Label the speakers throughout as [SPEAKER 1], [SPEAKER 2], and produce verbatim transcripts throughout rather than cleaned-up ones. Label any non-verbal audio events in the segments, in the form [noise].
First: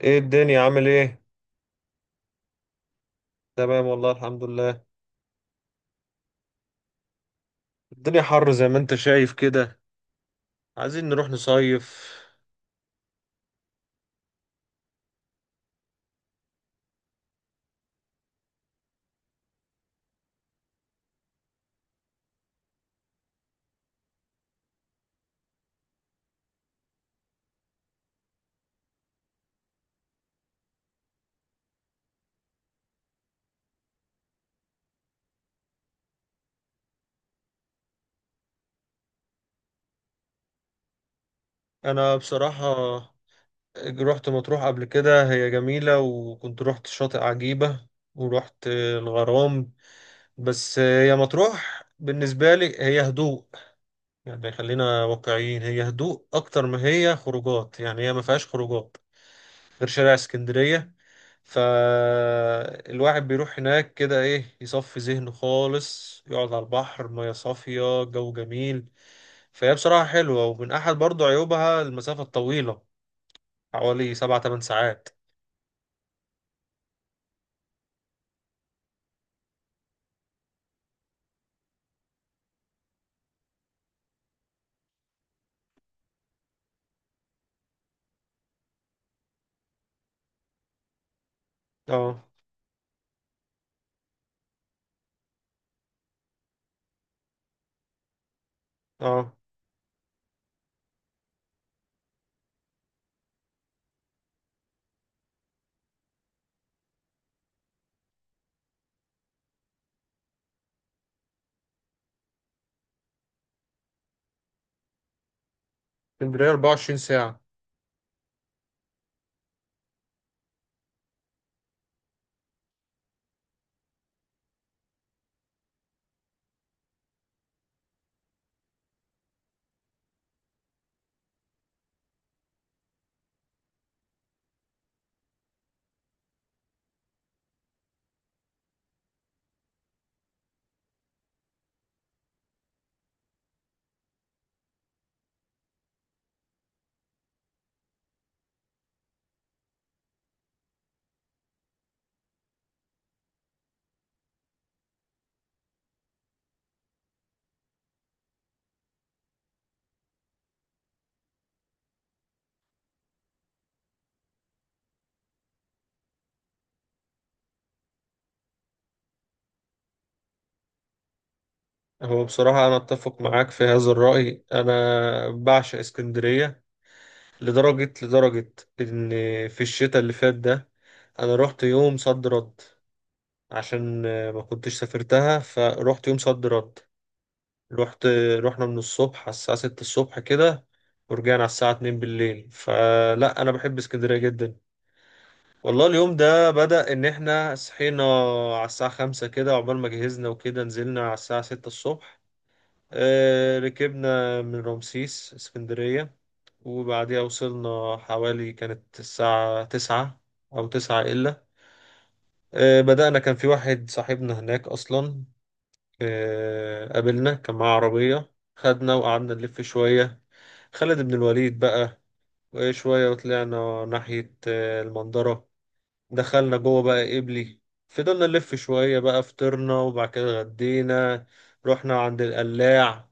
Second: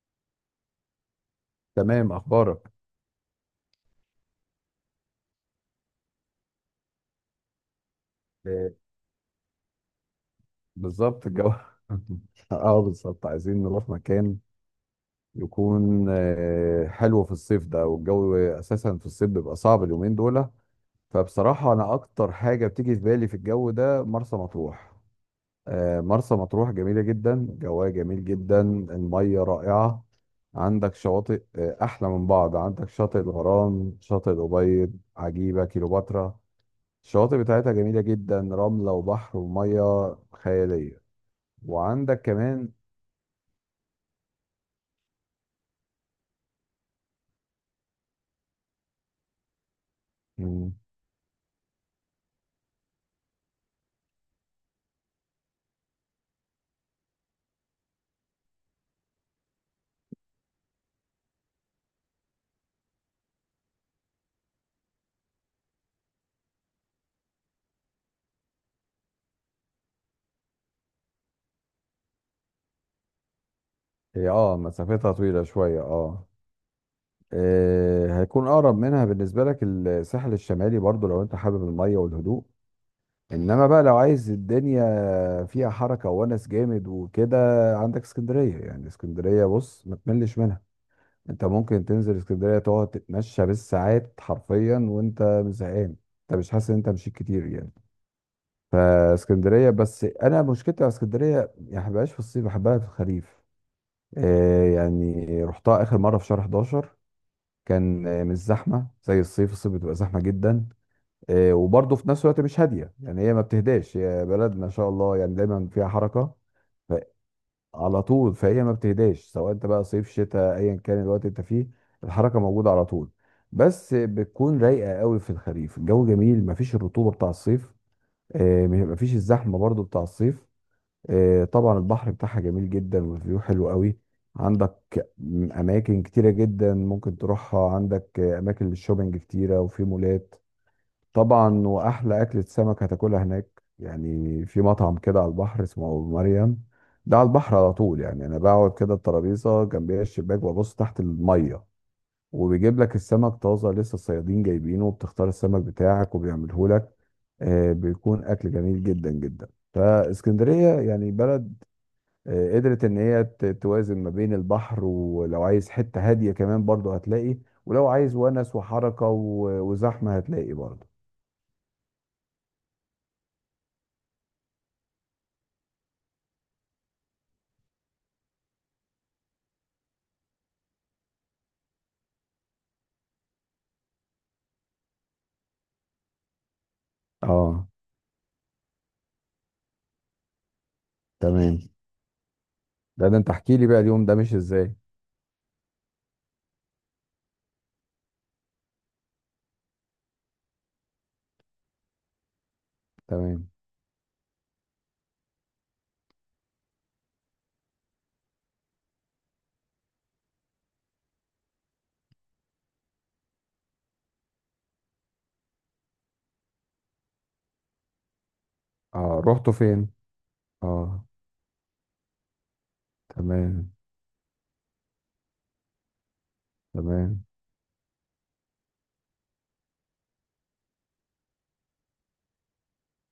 [SPEAKER 1] ايه الدنيا عامل ايه؟
[SPEAKER 2] تمام، اخبارك؟
[SPEAKER 1] تمام والله الحمد لله. الدنيا حر زي
[SPEAKER 2] آه،
[SPEAKER 1] ما انت شايف كده. عايزين
[SPEAKER 2] بالظبط
[SPEAKER 1] نروح
[SPEAKER 2] الجو.
[SPEAKER 1] نصيف.
[SPEAKER 2] [laughs] اه بالظبط، عايزين نروح مكان يكون آه، حلو في الصيف ده. والجو اساسا في الصيف بيبقى صعب اليومين دول. فبصراحه انا اكتر حاجه بتيجي في بالي في الجو ده مرسى مطروح. آه، مرسى مطروح جميله جدا، جواها جميل جدا، الميه رائعه. عندك شواطئ آه، احلى من بعض. عندك شاطئ الغرام، شاطئ الابيض، عجيبه، كيلوباترا. الشواطئ بتاعتها جميلة جدا، رملة وبحر ومية خيالية.
[SPEAKER 1] انا
[SPEAKER 2] وعندك كمان.
[SPEAKER 1] بصراحة رحت مطروح قبل كده، هي جميلة، وكنت رحت شاطئ عجيبة، ورحت الغرام.
[SPEAKER 2] مم،
[SPEAKER 1] بس هي مطروح بالنسبة لي هي هدوء. يعني خلينا واقعيين، هي هدوء اكتر ما هي خروجات. يعني هي ما فيهاش خروجات غير شارع اسكندرية. فالواحد بيروح هناك كده ايه، يصفي ذهنه خالص، يقعد على البحر، مياه صافية، جو جميل. فهي بصراحة حلوة، ومن أحد برضو عيوبها المسافة الطويلة، حوالي
[SPEAKER 2] هي
[SPEAKER 1] سبعة
[SPEAKER 2] اه
[SPEAKER 1] تمن ساعات
[SPEAKER 2] مسافتها طويلة شوية، اه. آه، هيكون أقرب منها بالنسبة لك الساحل الشمالي برضو، لو أنت حابب المية والهدوء. إنما بقى لو عايز الدنيا فيها حركة وونس جامد وكده، عندك اسكندرية. يعني اسكندرية بص ما تملش منها. أنت ممكن تنزل
[SPEAKER 1] اه.
[SPEAKER 2] اسكندرية تقعد تتمشى بالساعات حرفيا وأنت مش زهقان. أنت مش حاسس إن أنت مشيت كتير يعني.
[SPEAKER 1] اه.
[SPEAKER 2] فاسكندريه، بس انا مشكلتي مع اسكندريه يعني ما بحبهاش في الصيف، بحبها في الخريف. آه، يعني رحتها اخر مره في شهر احداشر. كان آه، مش زحمه زي الصيف. الصيف بتبقى زحمه جدا. آه، وبرضه في نفس الوقت مش هاديه. يعني هي ما بتهداش، هي بلد ما شاء الله، يعني دايما فيها حركه.
[SPEAKER 1] اسكندرية
[SPEAKER 2] ف-
[SPEAKER 1] اربعة وعشرين ساعة.
[SPEAKER 2] على طول. فهي ما بتهداش سواء انت بقى صيف شتاء ايا كان الوقت انت فيه. الحركه موجوده على طول. بس بتكون رايقه قوي في الخريف، الجو جميل، ما فيش الرطوبه بتاع الصيف. آه، ما فيش الزحمه برضو بتاع الصيف. آه، طبعا البحر بتاعها جميل جدا، والفيو حلو قوي. عندك م- اماكن كتيره جدا ممكن تروحها. عندك آه، اماكن للشوبينج كتيره، وفي مولات طبعا. واحلى اكله سمك هتاكلها هناك، يعني في مطعم كده على البحر اسمه ابو مريم. ده على البحر على طول، يعني انا بقعد كده الترابيزه جنبيها الشباك وابص تحت الميه، وبيجيب لك السمك طازه لسه الصيادين جايبينه، وبتختار السمك بتاعك وبيعمله لك. آه، بيكون اكل جميل جدا جدا. فاسكندريه يعني بلد آه، قدرت ان هي ت- توازن ما بين البحر، ولو عايز حتة هادية كمان برضه هتلاقي، ولو عايز ونس وحركة و- وزحمة هتلاقي برضه.
[SPEAKER 1] هو بصراحة أنا أتفق معاك في هذا الرأي، أنا بعشق اسكندرية لدرجة لدرجة إن في الشتاء اللي فات ده أنا رحت يوم صد رد عشان آه، ما كنتش سافرتها، فروحت يوم صد رد.
[SPEAKER 2] اه
[SPEAKER 1] رحت رحنا من الصبح على الساعة ستة الصبح كده، ورجعنا على
[SPEAKER 2] تمام.
[SPEAKER 1] الساعة اتنين بالليل.
[SPEAKER 2] ده ده انت
[SPEAKER 1] فلا أنا
[SPEAKER 2] احكي لي
[SPEAKER 1] بحب
[SPEAKER 2] بقى اليوم ده
[SPEAKER 1] اسكندرية
[SPEAKER 2] مش
[SPEAKER 1] جدا.
[SPEAKER 2] ازاي؟
[SPEAKER 1] والله اليوم ده بدأ إن إحنا صحينا على الساعة خمسة كده، عقبال ما جهزنا وكده نزلنا على الساعة ستة الصبح.
[SPEAKER 2] تمام.
[SPEAKER 1] آه، ركبنا من رمسيس اسكندرية، وبعديها وصلنا حوالي كانت الساعة تسعة أو تسعة إلا. آه، بدأنا، كان في واحد صاحبنا هناك أصلا. آه، قابلنا، كان معاه عربية، خدنا
[SPEAKER 2] اه،
[SPEAKER 1] وقعدنا
[SPEAKER 2] رحتوا
[SPEAKER 1] نلف
[SPEAKER 2] فين؟
[SPEAKER 1] شوية. خالد
[SPEAKER 2] اه.
[SPEAKER 1] بن الوليد بقى، وشوية
[SPEAKER 2] تمام.
[SPEAKER 1] وطلعنا ناحية آه، المنظرة. دخلنا جوه بقى
[SPEAKER 2] تمام.
[SPEAKER 1] قبلي. فضلنا نلف شوية بقى، فطرنا وبعد كده غدينا. رحنا عند القلاع.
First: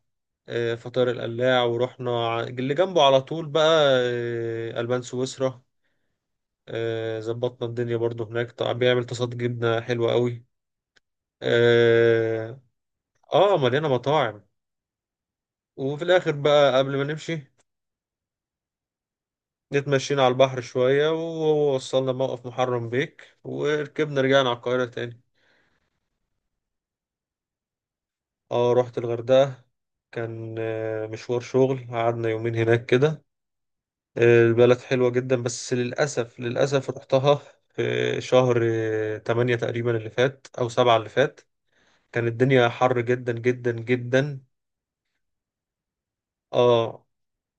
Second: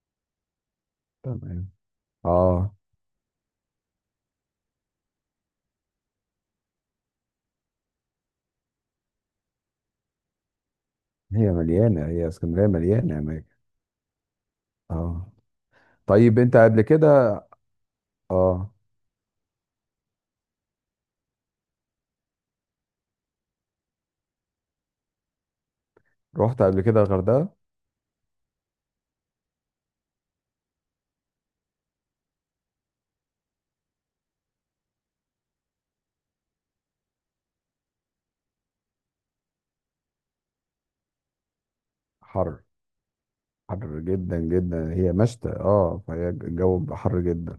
[SPEAKER 1] آه، فطار
[SPEAKER 2] تمام.
[SPEAKER 1] القلاع، ورحنا ع- اللي
[SPEAKER 2] اه،
[SPEAKER 1] جنبه على طول بقى آه، ألبان سويسرا. آه، ظبطنا الدنيا برضو هناك. طبعا بيعمل تصاد، جبنة حلوة قوي.
[SPEAKER 2] هي مليانة هي
[SPEAKER 1] اه.
[SPEAKER 2] اسكندرية مليانة اماكن.
[SPEAKER 1] آه، مليانة مطاعم.
[SPEAKER 2] اه.
[SPEAKER 1] وفي الآخر
[SPEAKER 2] طيب، انت
[SPEAKER 1] بقى
[SPEAKER 2] قبل
[SPEAKER 1] قبل ما نمشي
[SPEAKER 2] كده اه،
[SPEAKER 1] اتمشينا على البحر شوية، ووصلنا موقف محرم بيك، وركبنا رجعنا على القاهرة تاني.
[SPEAKER 2] رحت قبل كده الغردقة؟
[SPEAKER 1] اه رحت الغردقة، كان آه، مشوار شغل، قعدنا يومين هناك كده. آه، البلد حلوة جدا، بس للأسف للأسف رحتها في شهر آه، تمانية تقريبا اللي فات أو سبعة اللي فات. كان
[SPEAKER 2] حر.
[SPEAKER 1] الدنيا حر جدا جدا
[SPEAKER 2] حر
[SPEAKER 1] جدا.
[SPEAKER 2] جدا جدا، هي مشتى اه، فهي الجو
[SPEAKER 1] اه.
[SPEAKER 2] حر جدا.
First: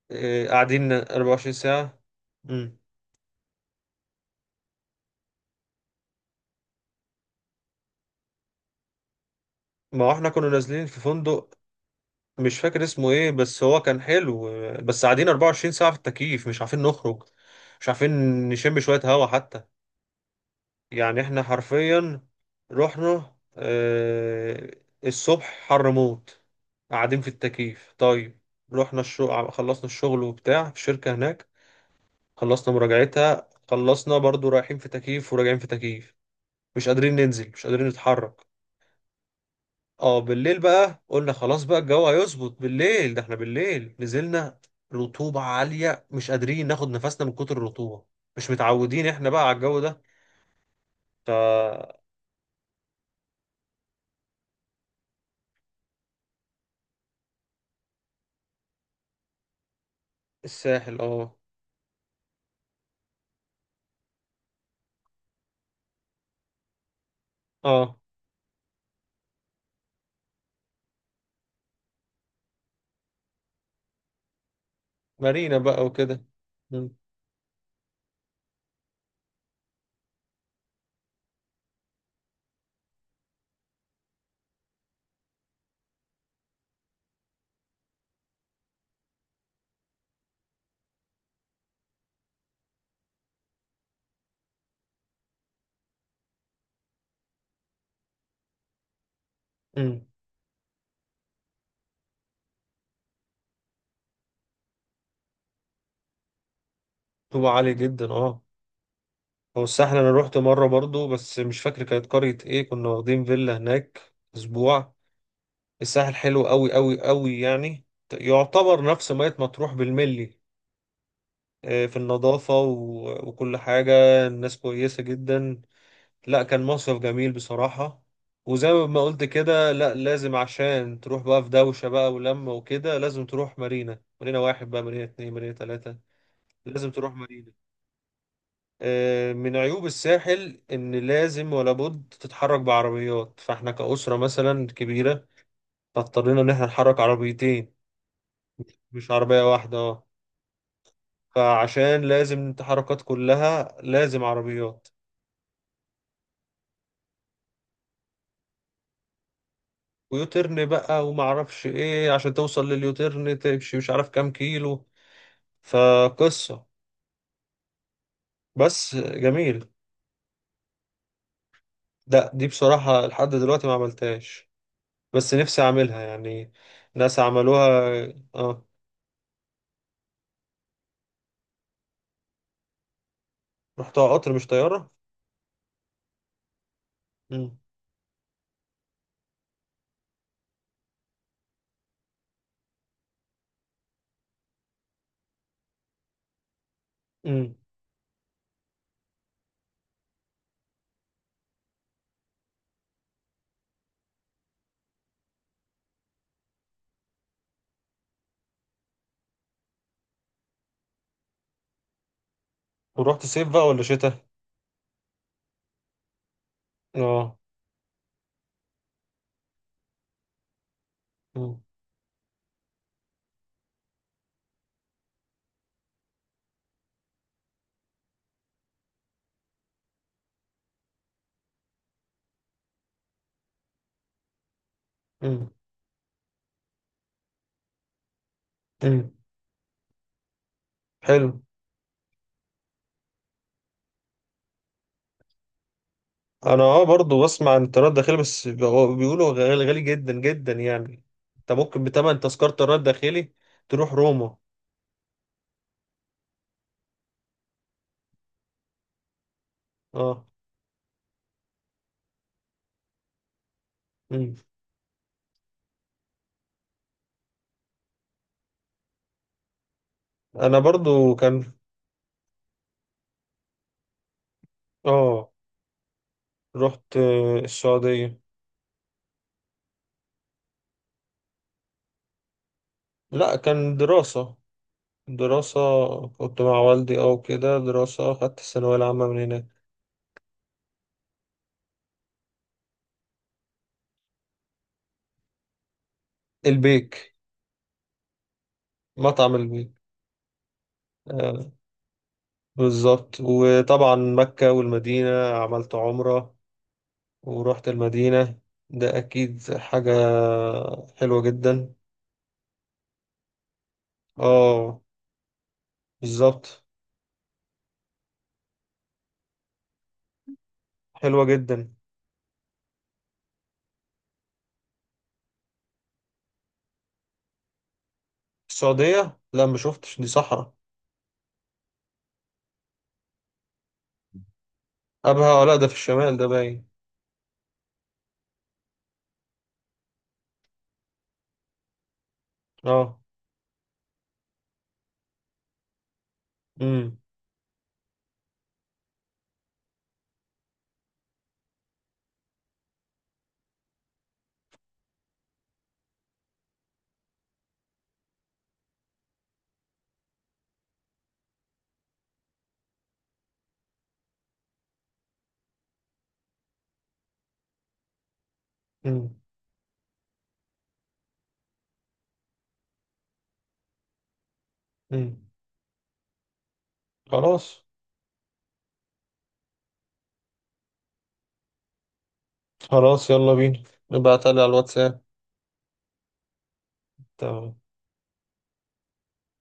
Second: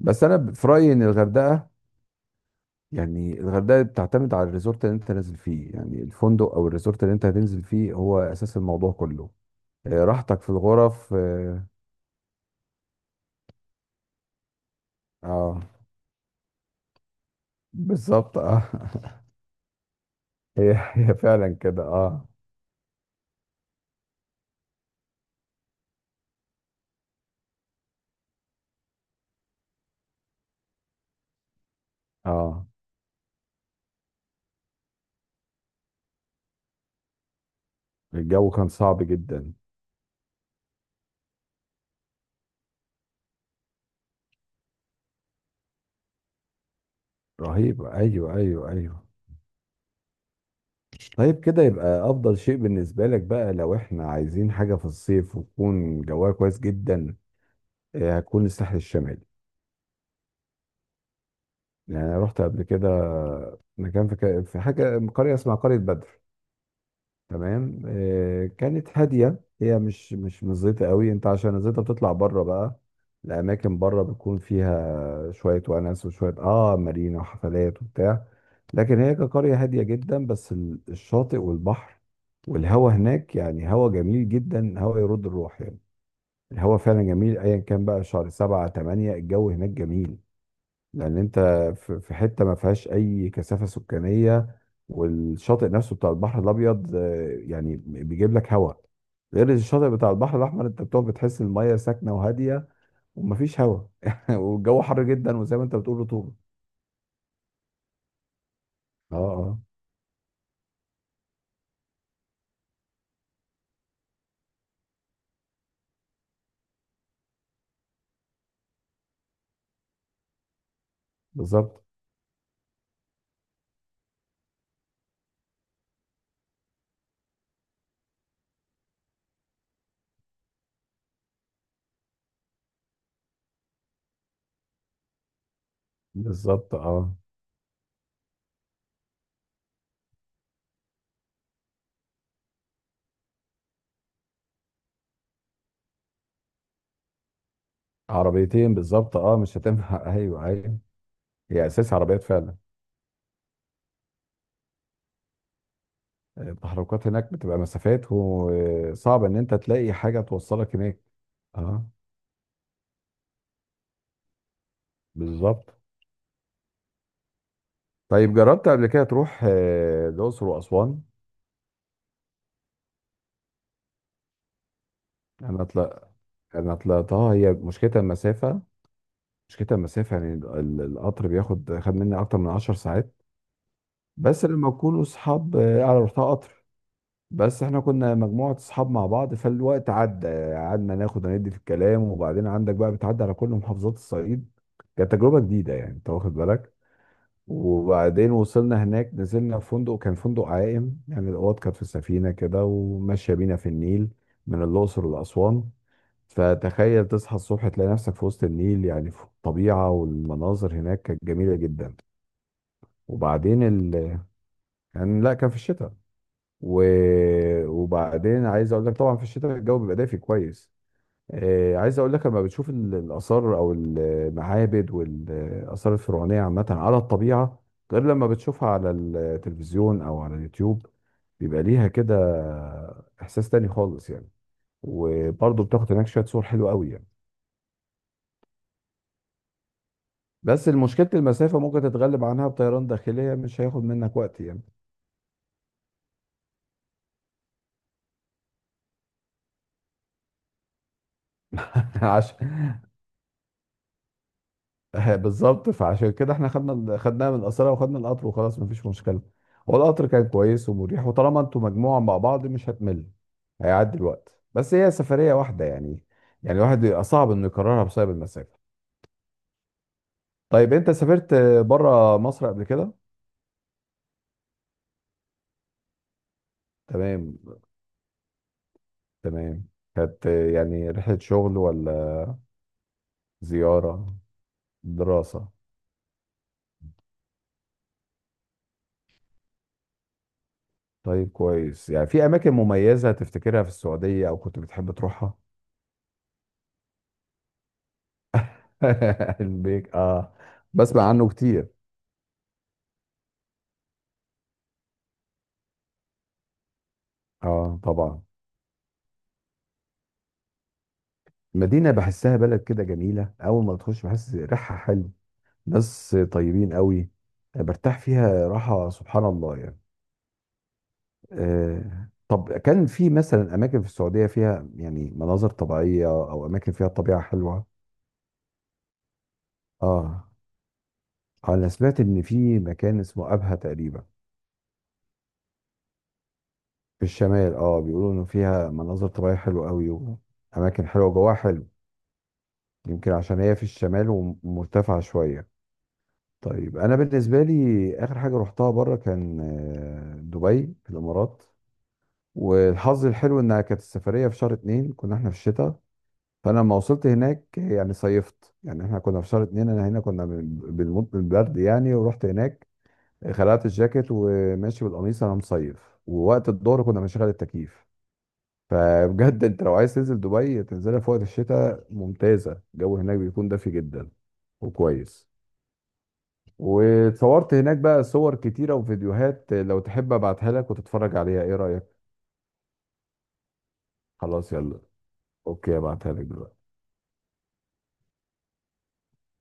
[SPEAKER 2] بس انا
[SPEAKER 1] آه،
[SPEAKER 2] ب- في
[SPEAKER 1] قاعدين
[SPEAKER 2] رايي ان
[SPEAKER 1] اربع وعشرين
[SPEAKER 2] الغردقه،
[SPEAKER 1] ساعة. مم.
[SPEAKER 2] يعني الغردقه بتعتمد على الريزورت اللي انت نازل فيه. يعني الفندق او الريزورت اللي انت هتنزل فيه هو اساس الموضوع كله. آه،
[SPEAKER 1] ما هو احنا
[SPEAKER 2] راحتك
[SPEAKER 1] كنا
[SPEAKER 2] في
[SPEAKER 1] نازلين في
[SPEAKER 2] الغرف
[SPEAKER 1] فندق،
[SPEAKER 2] اه.
[SPEAKER 1] مش فاكر اسمه ايه بس هو كان حلو. بس قاعدين
[SPEAKER 2] آه،
[SPEAKER 1] اربعة وعشرين ساعة في التكييف، مش عارفين نخرج، مش عارفين
[SPEAKER 2] بالظبط اه.
[SPEAKER 1] نشم شوية
[SPEAKER 2] [laughs]
[SPEAKER 1] هوا حتى.
[SPEAKER 2] هي هي
[SPEAKER 1] يعني احنا
[SPEAKER 2] فعلا كده
[SPEAKER 1] حرفيا
[SPEAKER 2] اه.
[SPEAKER 1] رحنا آه، الصبح حر موت، قاعدين في التكييف. طيب رحنا الشغل، خلصنا الشغل وبتاع في الشركة هناك،
[SPEAKER 2] اه.
[SPEAKER 1] خلصنا مراجعتها، خلصنا برضو رايحين في تكييف وراجعين في تكييف، مش قادرين ننزل، مش قادرين نتحرك.
[SPEAKER 2] الجو كان صعب جدا.
[SPEAKER 1] اه بالليل بقى قلنا خلاص بقى الجو هيظبط بالليل، ده احنا بالليل نزلنا رطوبة عالية، مش قادرين ناخد نفسنا من كتر
[SPEAKER 2] رهيب،
[SPEAKER 1] الرطوبة.
[SPEAKER 2] ايوه
[SPEAKER 1] مش
[SPEAKER 2] ايوه ايوه.
[SPEAKER 1] متعودين احنا بقى على الجو ده.
[SPEAKER 2] طيب، كده
[SPEAKER 1] فالساحل.
[SPEAKER 2] يبقى افضل شيء بالنسبه لك بقى لو احنا عايزين حاجه في الصيف وتكون جواها كويس جدا آه، هتكون الساحل الشمالي.
[SPEAKER 1] اه.
[SPEAKER 2] يعني أنا رحت قبل كده مكان في ك- في حاجة قرية اسمها قرية بدر. تمام،
[SPEAKER 1] اه.
[SPEAKER 2] آه، كانت هادية. هي مش مش مزيتة قوي، انت عشان الزيطة بتطلع بره بقى. الأماكن بره بتكون فيها
[SPEAKER 1] مارينا
[SPEAKER 2] شوية
[SPEAKER 1] بقى
[SPEAKER 2] ونس
[SPEAKER 1] وكده.
[SPEAKER 2] وشوية اه،
[SPEAKER 1] مم.
[SPEAKER 2] مارينا وحفلات وبتاع. لكن هي كقرية هادية جدا، بس ال- الشاطئ والبحر والهوا هناك، يعني هوا جميل جدا، هوا يرد الروح يعني. الهوا فعلا جميل ايا كان بقى شهر سبعة تمانية، الجو هناك جميل. لان انت في في حته ما فيهاش اي كثافه سكانيه. والشاطئ نفسه بتاع البحر الابيض آه، يعني بيجيب لك هواء، غير الشاطئ
[SPEAKER 1] مم.
[SPEAKER 2] بتاع البحر الاحمر، انت بتقعد بتحس الميه ساكنه وهاديه ومفيش هواء. [laughs] والجو حر جدا، وزي ما انت بتقول رطوبه.
[SPEAKER 1] رطوبة عالية جدا اه.
[SPEAKER 2] اه اه.
[SPEAKER 1] هو الساحل انا روحت مرة برضو، بس مش فاكر كانت قرية ايه، كنا واخدين فيلا هناك اسبوع. الساحل حلو قوي قوي قوي يعني. يعتبر نفس مية مطروح بالملي،
[SPEAKER 2] بالظبط،
[SPEAKER 1] آه، في النظافة و- وكل حاجة. الناس كويسة جدا. لا كان مصيف جميل بصراحة. وزي ما قلت كده لا لازم عشان تروح بقى في دوشة بقى ولمة وكده، لازم تروح مارينا، مارينا واحد بقى، مارينا اتنين، مارينا تلاتة.
[SPEAKER 2] بالظبط
[SPEAKER 1] لازم تروح
[SPEAKER 2] اه.
[SPEAKER 1] مارينا. آه، من عيوب الساحل إن لازم ولا بد تتحرك بعربيات، فاحنا كأسرة مثلا كبيرة، فاضطرينا إن احنا نحرك عربيتين،
[SPEAKER 2] عربيتين
[SPEAKER 1] مش
[SPEAKER 2] بالظبط اه،
[SPEAKER 1] عربية
[SPEAKER 2] مش
[SPEAKER 1] واحدة اه.
[SPEAKER 2] هتنفع. [laughs] ايوه ايوه. هي اساس
[SPEAKER 1] فعشان
[SPEAKER 2] عربيات
[SPEAKER 1] لازم
[SPEAKER 2] فعلا.
[SPEAKER 1] التحركات كلها لازم عربيات.
[SPEAKER 2] التحركات هناك بتبقى مسافات، وصعب ان انت تلاقي حاجه
[SPEAKER 1] ويوترن
[SPEAKER 2] توصلك هناك.
[SPEAKER 1] بقى وما اعرفش
[SPEAKER 2] اه
[SPEAKER 1] ايه، عشان توصل لليوترن تمشي مش عارف كام كيلو.
[SPEAKER 2] بالظبط.
[SPEAKER 1] فقصة.
[SPEAKER 2] طيب جربت قبل
[SPEAKER 1] بس
[SPEAKER 2] كده تروح
[SPEAKER 1] جميل.
[SPEAKER 2] آه، الأقصر وأسوان؟
[SPEAKER 1] ده دي بصراحة لحد دلوقتي ما عملتهاش، بس نفسي
[SPEAKER 2] أنا
[SPEAKER 1] اعملها
[SPEAKER 2] طلع
[SPEAKER 1] يعني.
[SPEAKER 2] أنا
[SPEAKER 1] ناس
[SPEAKER 2] طلعتها، هي
[SPEAKER 1] عملوها.
[SPEAKER 2] مشكلتها المسافة.
[SPEAKER 1] اه
[SPEAKER 2] مشكلتها المسافة، يعني ال- ال- القطر بياخد خد مني أكتر من عشر ساعات.
[SPEAKER 1] رحتها قطر
[SPEAKER 2] بس
[SPEAKER 1] مش
[SPEAKER 2] لما
[SPEAKER 1] طيارة.
[SPEAKER 2] كنا أصحاب آه، أنا رحتها قطر،
[SPEAKER 1] امم.
[SPEAKER 2] بس إحنا كنا مجموعة أصحاب مع بعض فالوقت عدى. قعدنا ناخد وندي في الكلام، وبعدين عندك بقى بتعدي على كل محافظات الصعيد. كانت تجربة جديدة، يعني أنت واخد بالك.
[SPEAKER 1] امم.
[SPEAKER 2] وبعدين وصلنا هناك نزلنا في فندق، كان فندق عائم، يعني الأوض كانت في سفينة كده وماشية بينا في النيل، من الأقصر لأسوان. فتخيل تصحى الصبح تلاقي نفسك في وسط النيل، يعني في الطبيعة. والمناظر هناك كانت جميلة جدا.
[SPEAKER 1] ورحت صيف
[SPEAKER 2] وبعدين
[SPEAKER 1] بقى ولا
[SPEAKER 2] ال...
[SPEAKER 1] شتاء؟
[SPEAKER 2] كان، لا كان في الشتاء و...
[SPEAKER 1] اه.
[SPEAKER 2] وبعدين عايز أقول لك طبعا في الشتاء الجو بيبقى دافي كويس.
[SPEAKER 1] امم.
[SPEAKER 2] آه، عايز اقول لك لما بتشوف ال- الاثار او المعابد والاثار الفرعونيه عامه على الطبيعه، غير لما بتشوفها على التلفزيون او على اليوتيوب، بيبقى ليها كده احساس تاني خالص يعني.
[SPEAKER 1] امم.
[SPEAKER 2] وبرضه بتاخد هناك شويه صور حلوه قوي يعني.
[SPEAKER 1] امم.
[SPEAKER 2] بس مشكله
[SPEAKER 1] حلو.
[SPEAKER 2] المسافه ممكن تتغلب عنها بطيران داخليه، مش هياخد منك وقت يعني.
[SPEAKER 1] انا اه برضو بسمع عن الطيران الداخلي، بس بيقو- بيقولوا غالي غالي جدا جدا يعني. انت ممكن
[SPEAKER 2] [laughs]
[SPEAKER 1] بتمن تذكرة
[SPEAKER 2] عشان
[SPEAKER 1] طيران داخلي تروح روما.
[SPEAKER 2] [laughs] بالظبط. فعشان كده احنا خدنا ال- خدناها من قصرها وخدنا القطر وخلاص مفيش مشكله. هو القطر
[SPEAKER 1] اه.
[SPEAKER 2] كان كويس ومريح، وطالما انتوا مجموعه مع بعض مش هتمل، هيعدي الوقت.
[SPEAKER 1] مم.
[SPEAKER 2] بس هي سفريه واحده، يعني يعني الواحد يبقى صعب انه يكررها بسبب المسافه.
[SPEAKER 1] انا
[SPEAKER 2] طيب انت
[SPEAKER 1] برضو
[SPEAKER 2] سافرت
[SPEAKER 1] كان.
[SPEAKER 2] بره مصر قبل كده؟
[SPEAKER 1] اه رحت
[SPEAKER 2] تمام.
[SPEAKER 1] آه، السعودية.
[SPEAKER 2] تمام. كانت يعني رحله شغل ولا
[SPEAKER 1] لا كان
[SPEAKER 2] زياره؟
[SPEAKER 1] دراسة.
[SPEAKER 2] دراسه؟
[SPEAKER 1] دراسة. كنت مع والدي او كده، دراسة، خدت الثانوية العامة من هناك.
[SPEAKER 2] طيب كويس. يعني في اماكن مميزه تفتكرها في السعوديه او كنت بتحب تروحها؟
[SPEAKER 1] البيك. مطعم
[SPEAKER 2] [laughs] علم
[SPEAKER 1] البيك.
[SPEAKER 2] بيك اه. بسمع عنه
[SPEAKER 1] آه
[SPEAKER 2] كتير.
[SPEAKER 1] بالظبط. وطبعا مكة والمدينة، عملت عمرة، ورحت
[SPEAKER 2] اه طبعا.
[SPEAKER 1] المدينة. ده اكيد حاجة حلوة جدا.
[SPEAKER 2] مدينة بحسها بلد كده جميلة، أول ما تخش بحس ريحها
[SPEAKER 1] اه
[SPEAKER 2] حلو. ناس
[SPEAKER 1] بالظبط.
[SPEAKER 2] طيبين قوي. برتاح فيها راحة سبحان الله يعني.
[SPEAKER 1] حلوة جدا.
[SPEAKER 2] آه، طب كان في مثلا أماكن في السعودية فيها يعني مناظر طبيعية أو أماكن فيها طبيعة حلوة؟
[SPEAKER 1] السعودية لا ما شفتش، دي
[SPEAKER 2] اه
[SPEAKER 1] صحراء.
[SPEAKER 2] أنا سمعت إن في مكان اسمه أبها تقريبا.
[SPEAKER 1] ابها آه، لا ده في الشمال ده باين.
[SPEAKER 2] في الشمال اه، بيقولوا إنه فيها مناظر طبيعية حلوة قوي، وأماكن حلوة جواها حلو.
[SPEAKER 1] اه.
[SPEAKER 2] يمكن عشان هي في الشمال ومرتفعة شوية. طيب انا
[SPEAKER 1] مم.
[SPEAKER 2] بالنسبه لي اخر حاجه رحتها بره كان آه، دبي في الامارات. والحظ الحلو انها كانت السفريه في شهر اتنين، كنا احنا في الشتاء. فانا لما وصلت هناك يعني صيفت. يعني احنا كنا في شهر اتنين، انا هنا كنا بن- بنموت من البرد يعني، ورحت هناك خلعت الجاكيت وماشي بالقميص، انا مصيف، ووقت الظهر كنا بنشغل التكييف.
[SPEAKER 1] مم.
[SPEAKER 2] فبجد [laughs] انت لو عايز تنزل دبي تنزلها في وقت الشتاء، ممتازه. الجو هناك بيكون دافي جدا
[SPEAKER 1] مم.
[SPEAKER 2] وكويس. واتصورت
[SPEAKER 1] خلاص.
[SPEAKER 2] هناك بقى صور كتيرة وفيديوهات، لو تحب ابعتها لك وتتفرج عليها، ايه رأيك؟
[SPEAKER 1] خلاص يلا بينا. ابعتها لي على
[SPEAKER 2] خلاص يلا.
[SPEAKER 1] الواتساب.
[SPEAKER 2] اوكي ابعتها لك دلوقتي.
[SPEAKER 1] تمام.